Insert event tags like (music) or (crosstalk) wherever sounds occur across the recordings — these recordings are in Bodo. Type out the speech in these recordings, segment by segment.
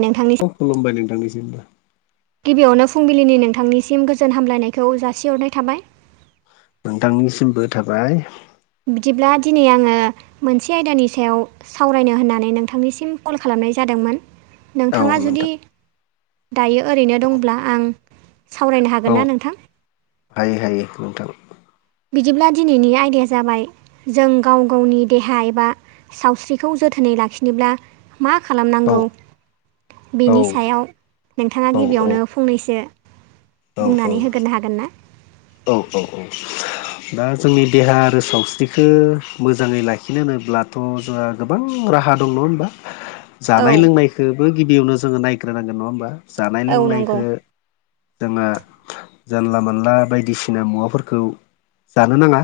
नोंथांनि औ खुलुमबाय नोंथांनिसिमबो गिबियावनो फुंबिलिनि नोंथांनिसिम गोजोन हामलायनायखौ जासिहरनाय थाबाय नोंथांनिसिमबो थाबाय बिदिब्ला दिनै आङो मोनसे आयदानि सायाव सावरायनो होननानै नोंथांनिसिम कल खालामनाय जादोंमोन औ नोंथाङा जुदि नोंथां दायो ओरैनो दंब्ला आं सावरायनो हागोन औ ना नोंथां हायो हायो नोंथां बिदिब्ला दिनैनि आयदाया जाबाय जों गाव गावनि देहा एबा सावस्रि सावस्रिखौ जोथोनै लाखिनोब्ला मा औ खालामनांगौ औ बेनि सायाव नोंथाङा औ गिबियावनो फंनैसो बुंनानै औ होग्रोनो हागोन ना औ औ औ दा जोंनि देहा आरो सावस्रिखौ मोजाङै लाखिनो होनोब्लाथ' जोंहा गोबां राहा दं नडा' होनबा (inaudible) जानाय लोंनायखौबो गिबियावनो जोङो नायग्रोनांगोन नङा होमबा जानाय औ नंगौ लोंनायखौ जोंहा जानला मानला बायदिसिना मुवाफोरखौ जानो नाङा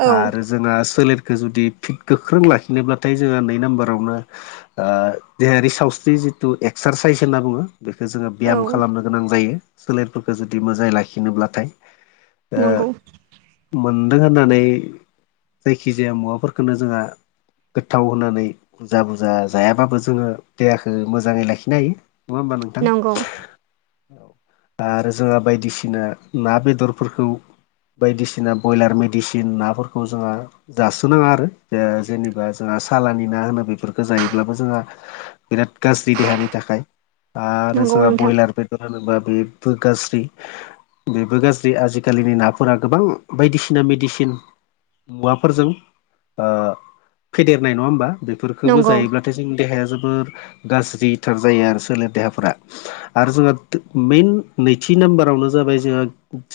औ आरो जोंहा सोलेरखौ जुदि फिट गोख्रों लाखिनोब्लाथाय जोंहा नै नाम्बारावनो देहायारि सावथ्रि जिथु एक्सारसाइस होनना बुङो बेखौ जोङो औ ब्याम खालामनो गोनां जायो सोलेरफोरखौ जुदि मोजाङै लाखिनोब्लाथाय नंगौ मोनदों होननानै जायखिजाया मुवाफोरखौनो जोंहा गोथाव होनानै बुरजा बुरजा जायाब्लाो जोङो देहाखौ मोजाङै लाखिनो हायो नङा होमबा नोंथां नंगौ औ आरो जोंहा बायदिसिना ना बेदर बेदरफोरखौ बायदिसिना ब्रयलार मेडिसिन नाफोरखौ जोंहा जासोनाङा आरो जेनेबा जोंहा सालानि ना होनो बेफोरखौ जायोब्लाबो जोंहा बिराद गाज्रि देहानि थाखाय आरो नंगौ जोंहा नोंथां ब्रयलार बेदर होनोबा बेबो गाज्रि बेबो गाज्रि जों आजिखालिनि नाफोरा गोबां बायदिसिना मेडिसिन मुवाफोरजों फेदेरनाय नङा होमबा बेफोरखौबो नंगौ जायोब्ला नाथाय जोंनि देहाया जोबोर गाज्रिथार जायो आरो सोलेर देहाफोरा आरो जोंहा मेन नैथि नाम्बारावनो जाबाय जोंहा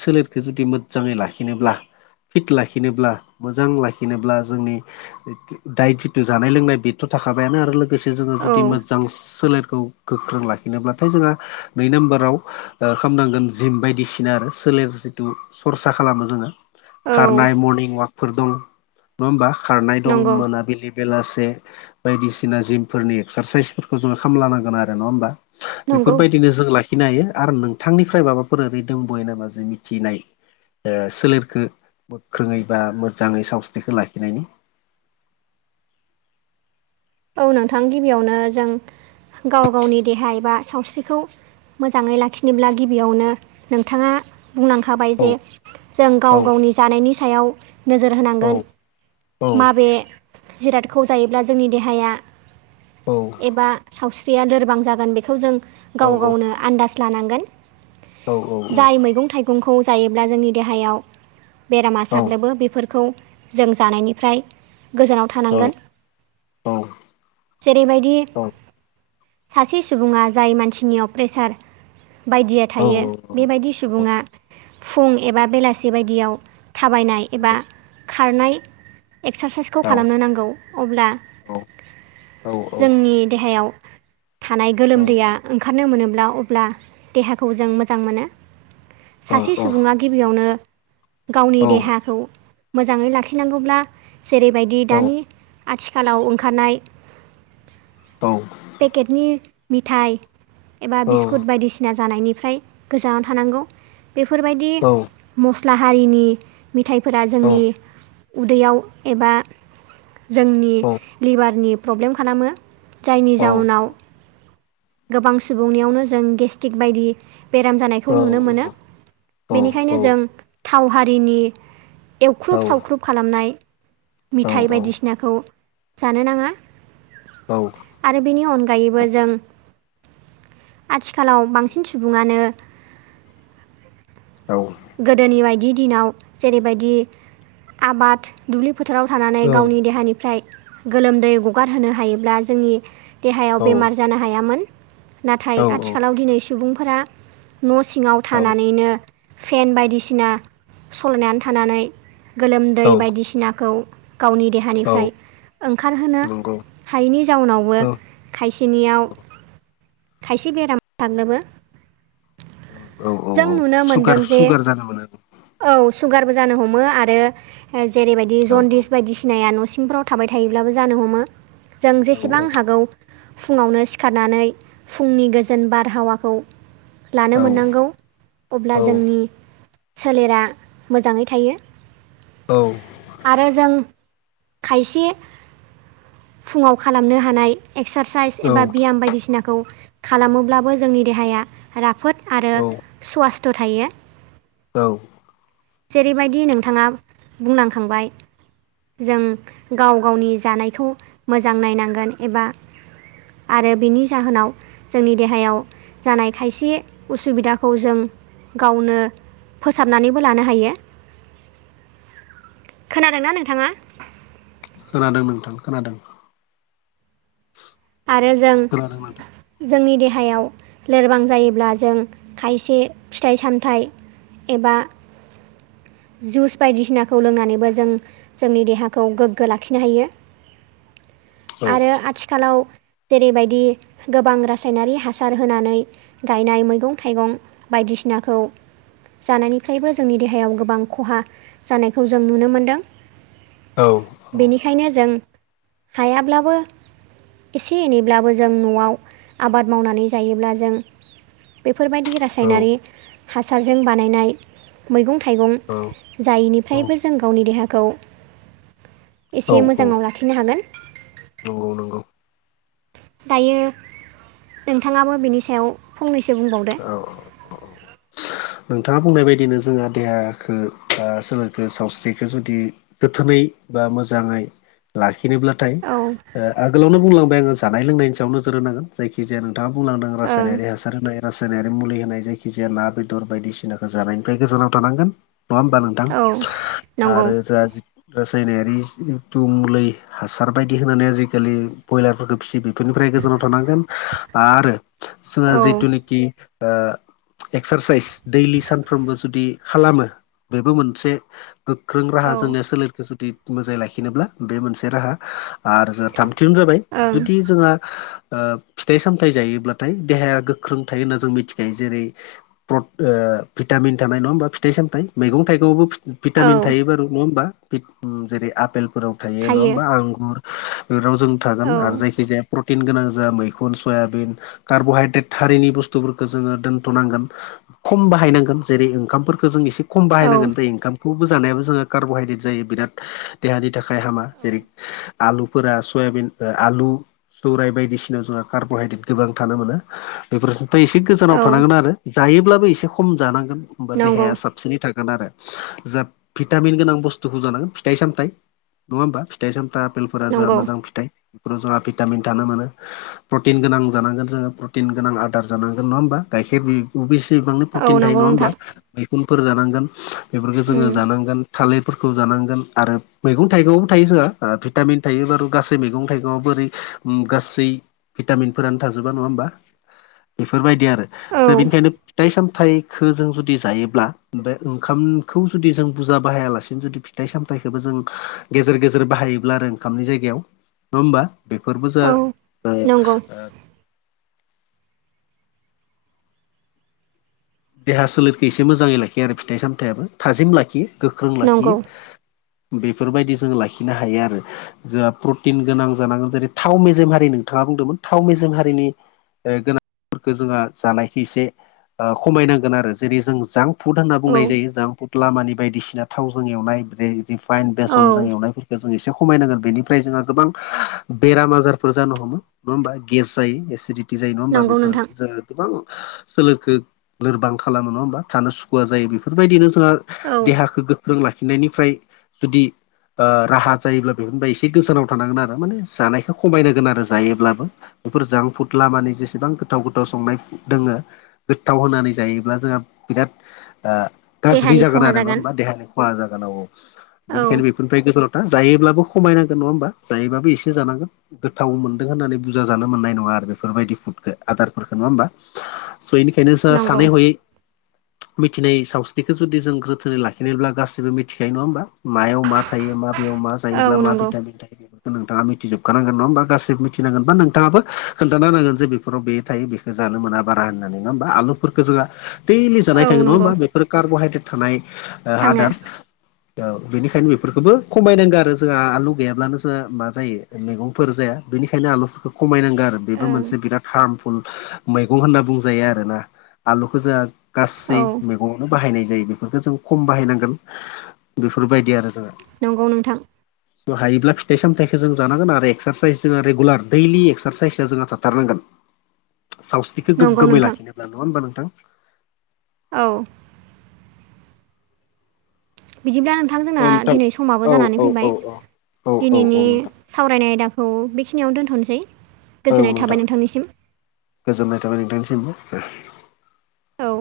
सोलेरखौ जुदि मोजाङै लाखिनोब्ला फिट लाखिनोब्ला मोजां लाखिनोब्ला जोंनि दाय जिथु जानाय लोंनाय बेथ' थाखाबायानो आरो लोगोसे जोङो औ जुदि मोजां सोलेरखौ गोख्रों लाखिनोब्लाथाय जोंहा नै नाम्बाराव खालामनांगोन जिम बायदिसिना आरो सोलेर जिथु सरसा खालामो जोङो औ खारनाय मरनिं वाकफोर दं नङा होमबा खारनाय दं नंगौ मोनाबिलि बेलासे बायदिसिना जिमफोरनि एक्सारसाइसफोरखौ जोङो खामला नांगोन आरो नङा होमबा नंगौ बेफोरबायदिनो जों लाखिनो हायो आरो नोंथांनिफ्राय माबाफोर ओरै दंबयो नामा जों मिथिनाय सोलेरखौ गोख्रोङै बा मोजाङै सावस्रिखौ लाखिनायनि औ नोंथां गिबियावनो जों गाव गावनि देहा एबा सावस्रिखौ मोजाङै लाखिनोब्ला गिबियावनो नोंथाङा बुंनांखाबाय औ जे जों गाव औ गावनि जानायनि सायाव नोजोर औ होनांगोन औ माबे जिरादखौ जायोब्ला जोंनि देहाया औ एबा सावस्रिया लोरबां जागोन बेखौ जों औ गाव गावनो आन्दाज लानांगोन औ औ औ जाय मैगं थाइगंखौ जायोब्ला जोंनि देहायाव बेरामा साग्लोबो बेफोरखौ जों जानायनिफ्राय गोजानाव औ थानांगोन जेरैबायदि सासे सुबुङा जाय मानसिनियाव प्रेसार बायदिया थायो बेबायदि सुबुङा फुं एबा बेलासि बायदियाव थाबायनाय एबा खारनाय एक्सारसाइसखौ खालामनो नांगौ अब्ला जोंनि देहायाव थानाय गोलोमदैया ओंखारनो मोनोब्ला अब्ला देहाखौ जों मोजां मोनो सासे सुबुङा गिबियावनो गावनि देहाखौ मोजाङै लाखिनांगौब्ला जेरैबायदि दानि आथिखालाव ओं होखानाय पेकेटनि मिथाइ एबा बिस्कुट बायदिसिना जानायनिफ्राय गोजानाव थानांगौ बेफोरबायदि मस्ला हारिनि मिथाइफोरा जोंनि उदैयाव एबा जोंनि लिभारनि प्रब्लेम खालामो जायनि जाउनाव गोबां सुबुंनियावनो जों गेस्टिक बायदि बेराम जानायखौ नुनो मोनो बेनिखायनो जों थाव हारिनि एवख्रुब सावख्रुब खालामनाय मेथाइ बायदिसिनाखौ जानो नाङा औ आरो बेनि अनगायैबो जों आथिखालाव बांसिन सुबुङानो औ गोदोनि बायदि दिनाव जेरैबायदि आबाद दुब्लि फोथाराव थानानै औ गावनि देहानिफ्राय गोलोमदै हगारहोनो हायोब्ला जोंनि औ देहायाव बेमार जानो हायामोन नाथाय आथिखालाव दिनै सुबुंफोरा न' सिङाव औ थानानैनो फेन बायदिसिना सालायनानै थानानै गोलोमदै औ बायदिसिनाखौ गावनि औ देहानिफ्राय ओंखारहोनो नंगौ हायैनि जाउनावबो औ खायसेनियाव खायसे बेराम जाग्लोबो औ औ औ नुनो सुगार मोनदों जे सुगार जादोंमोन आरो औ सुगारबो जानो हमो आरो जेरैबायदि औ औ जनदिस बायदिसिनाया न'सिंफ्राव थाबाय थायोब्लाबो जानो हमो जों औ औ जेसेबां हागौ फुङावनो सिखारनानै फुंनि गोजोन बारहावाखौ लानो औ मोननांगौ अब्ला जोंनि सोलेरा मोजाङै थायो आरो जों खायसे फुङाव खालामनो हानाय एक्सारसाइस औ एबा बियाम बायदिसिनाखौ खालामोब्लाबो जोंनि देहाया राफोद आरो औ स्वासथ' थायो औ जेरैबायदि नोंथाङा बुंलांखांबाय जों गाव गावनि जानायखौ मोजां नायनांगोन एबा आरो बिनि जाहोनाव जोंनि देहायाव जानाय खायसे उसुबिदाखौ जों गावनो फोसाबनानैबो लानो हायो खोनादोंना नोंथाङा खोनादों नोंथां खोनादों आरो जों खोनादों नोंथां जोंनि देहायाव लोरबां जायोब्ला जों खायसे फिथाइ सामथाइ एबा जुस बायदिसिनाखौ लोंनानैबो जों जोंनि देहाखौ गोग्गो लाखिनो हायो औ आरो आथिखालाव जेरैबायदि गोबां रासायनारि हासार होनानै गायनाय मैगं थाइगं बायदिसिनाखौ जानायनिफ्रायबो जोंनि देहायाव गोबां खहा जानायखौ जों नुनो मोनदों औ औ बेनिखायनो जों हायाब्लाबो एसे एनैब्लाबो जों न'आव आबाद मावनानै जायोब्ला जों बेफोरबायदि रास औ रासायनारि हासारजों बानायनाय मैगं थाइगं औ जायैनिफ्रायबो जों गावनि देहाखौ औ एसे औ मोजाङाव लाखिनो हागोन नंगौ नंगौ दायो नोंथाङाबो बिनि सायाव फंनैसो बुंबावदो औ औ नोंथाङा बुंनाय बायदिनो जोंहा देहाखौ ओ सोलेरखो सावस्रिखौ जुदि गोोथोनै बा मोजाङै लाखिनोब्ला नाथाय औ आगोलावनो बुंलांबाय आङो जानाय लोंनायनि सायाव नोजोर होनांगोन जायखि जाया दा बुंलांदों ओं रासायनारि हासार होनाय रासायनारि मुलि होनाय जायखि जाया लाबो बेदर बायदिसिनाखौ जानायनिफ्राय गोजानाव थानांगोन नङा होमबा नोंथां औ नंगौ आरो जोंहा रासायनारि एथु मलै हासार बायदि होनानै आजिखालि ब्रयलारफोरखौ फिसिबाय बेफोरनिफ्राय गोजानाव थानांगोन आरो जोंहा औ जिथुनाखि ओ एक्स साइस दैलि सानफ्रामबो जुदि खालामो बेबो मोनसे गोख्रों राहा औ जोंनि सोलेरखौ जुदि मोजाङै लाखिनोब्ला बे मोनसे राहा आरो जोंहा थामथियावनो जाबाय ओं जुदि जोंहा फिथाइ सामथायाइ जायोब्लाथाय देहाया गोख्रों थायो होनना जों मिथिखायो जेरै भिटामिन थानाय नङा होमबा फिथाइ सामथायाइ मैगं थाइगंआवबो भिटामिन औ थायोबार' नङा होमबा जेरै आफपेलफोराव थायो नङा होमबा आंगुर बे राव जों थागोन आरो औ जायखिजाया प्रटिन गोनां जों मैखुन सयाबिन कार्ब'हाइद्रेट थारिनि बुस्थुफोरखौ जोङो दोन्थ'नांगोन खम बाहायनांगोन जेरै ओंखामफोरखौ जों एसे खम औ बाहायनांगोन जाय ओंखाम खौखौबो जानायाबो जोङो कार्ब'हायद्रेट जायो बिराद देहानि थाखाय हामा जेरै आलुफोरा सयाबिन आलु दौराय बायदिसिनााव जोंहा कार्ब'हाइद्रेट गोबां थानो मोनो बेफोरनिफ्राय एसे गोजानाव औ थानांगोन आरो जायोब्लाबो एसे खम जानांगोन होमबा नंगौ देहाया साब बिसिनै थागोन आरो जा भिटामिन गोनां बुस्थुखौ जानांगोन फिथाइ सामथाइ नङा होमबा फिथाइ सामथाइ आपेलफोरा जोंहा नंगौ मोजां फिथाइ बेफोराव जोंहा भिटामिन थानो मोनो प्रटिन गोनां जानांगोन जोङो प्रटिन गोनां आदार जानांगोन नङा होमबा गाइखेर अ गोबां प्रटिन औ थायो नंगौ नङा होनबा नोंथां थालिर मैखुनफोर उम जानांगोन फोरखौ जानांगोन आरो मैगं थाइगंवावबो थायो जोंहा भिटामिन थायो बार' गासै मैगं थाइगंआ बोरै गासै भिटामिनफोरानो थाजोबा नङा होमबा बेफोरबायदि आरो औ ज बेनिखायनो फिथाइ सामथखौ जों जुदि जायोब्ला बे ओंखामखौ जु जों बुरजा बाहायालानो जु फिथाइ सामथायाइखौबो जों गेजेर गेजेर बाहायोब्ला आरो ओंखामनि जायगायाव नङा होमबा बेफोरबो जा औ नंगौ देहा सोलेरखौ एसे मोजाङै लाखियो आरो फिथाइ सामथायाइाबो थाजिम लाखियो गोख्रों नंगौ लाखियो बेफोरबायदि जोंङ लाखिनो हायो आरो जोंहा प्रटिन गोनां जानांगोन जेरै थाव मेजेम हारि नोंथाङा बुंदोंमोन थाव मेजेम हारिनि गोनांफोरखौ जोंहा जानायखै एसे खमायनांगोन आरो जेरै जों जांक फुड होनना औ बुंनाय जायो जांक फुड लामानि बायदिसिना थावजों एवनाय बेै रिफाइन बेसनजों औ एवनायफोरखौ जों एसे खमायनांगोन बेनिफ्राय जोंहा गोबां बेराम आजारफोर जानो हमो नङा होमबा गेस जायो एसिडटि जायो नङा होमा नंगौ बेफोर नोंथां जो गोबां सोलोखौ लोरबां खालामो नङा होमबा थानो सुखुवआ जायो बेफोरबायदिनो जोंहा औ देहाखौ गो फोरों लाखिनायनिफ्राय जुदि राहा जायोब्ला बेफोरनिफ्राय एसे गोजानाव थानांगोन आरो माने जानायखौ खमायनांगोन आरो जायोब्लाबो बेफोरजों फुट लामानि जेसेबां गोथाव गोथाव संनाय दङो गोथाव होनानै जायोल्बा जोंहा बिराद गाज्रि देहानि खहा जागोन देहानि खहा जागोन औ औ औ बेनिखायनो बेफोरनिफ्राय गोजाव दा जायोब्लाबो खमायनांगोन नङा होमबा जायोबाबो एसे जानांगोन गोथाव मोनदों होननानै बुरजा जानो मोननाय नङा आरो बेफोरबायदि फुदखौ आदारफोरखौ नङा होमबा स' बेनिखायनो जोंहा नंगौ सानै हयै मिथिनाय सावस्रिखौ जुदि जों जोथोनै लाखिनायब्ला गासैबो मिथिखायो नङा होमबा मायाव मा थायो मायाव मा औ जायोब्ला मा नंगौ भिटामिन थायो बे नोंथाङा मिथिजोबखानांगोन नङा होमबा गाससिबो मिथिनांगोनबा नोंथाङाबो खोनथानो नांगोन ज बेफोराव बे थायो बे जानो मोना बारा होननानै नङ होमबा आलु फोरखौ जोंहा दैलि औ जानाय थाङो नङा नंगौ होमा बेफोर कार्बहाइद्रेट थानाय थाङो आदार औ बेनिखायनो बेफोरखौबो खमायनांगौ आरो जोंहा आलु गैयाब्लानो जोंहा मा जायो मैगंफोर जाया बेनिखायनो आलुफोरखो खमायनांगो आरो बेबो ओं मोनसे बिराद हार्मफुल मैगं होनना बुंजायो आरोना आलुखो जोंहा गासै औ मै गङावनो बाहायनाय जायो बेफोरफोरखो जों खम बाहायनांगोन बेफोरबायदि आरो जोङो नंगौ नोंथां हायोब्ला फिथाइ सामथायाइखौ जों जानांगोन आरो एक्सारसाइस जोङो रेगुलार दैलि एक्सारसाइसआ जोंहा थाथारनांगोन सावस्रिखौ नंगौ गोगोमै नोंथां लाखिनोब्ला नङा होमबा नोंथां औ बिदिब्ला नोंथां जोंना औ नोंथां दिनै समाबो औ जानानै फैबाय औ औ औ औ दिनैनि औ नोंथां सावरायनाय आयदाखौ बेखिनियाव दोनथनोसै औ गोजोननाय थाबाय नोंथां नोंथांनिसिम गोजोननाय थाबाय नोंथांनिसिमबो औ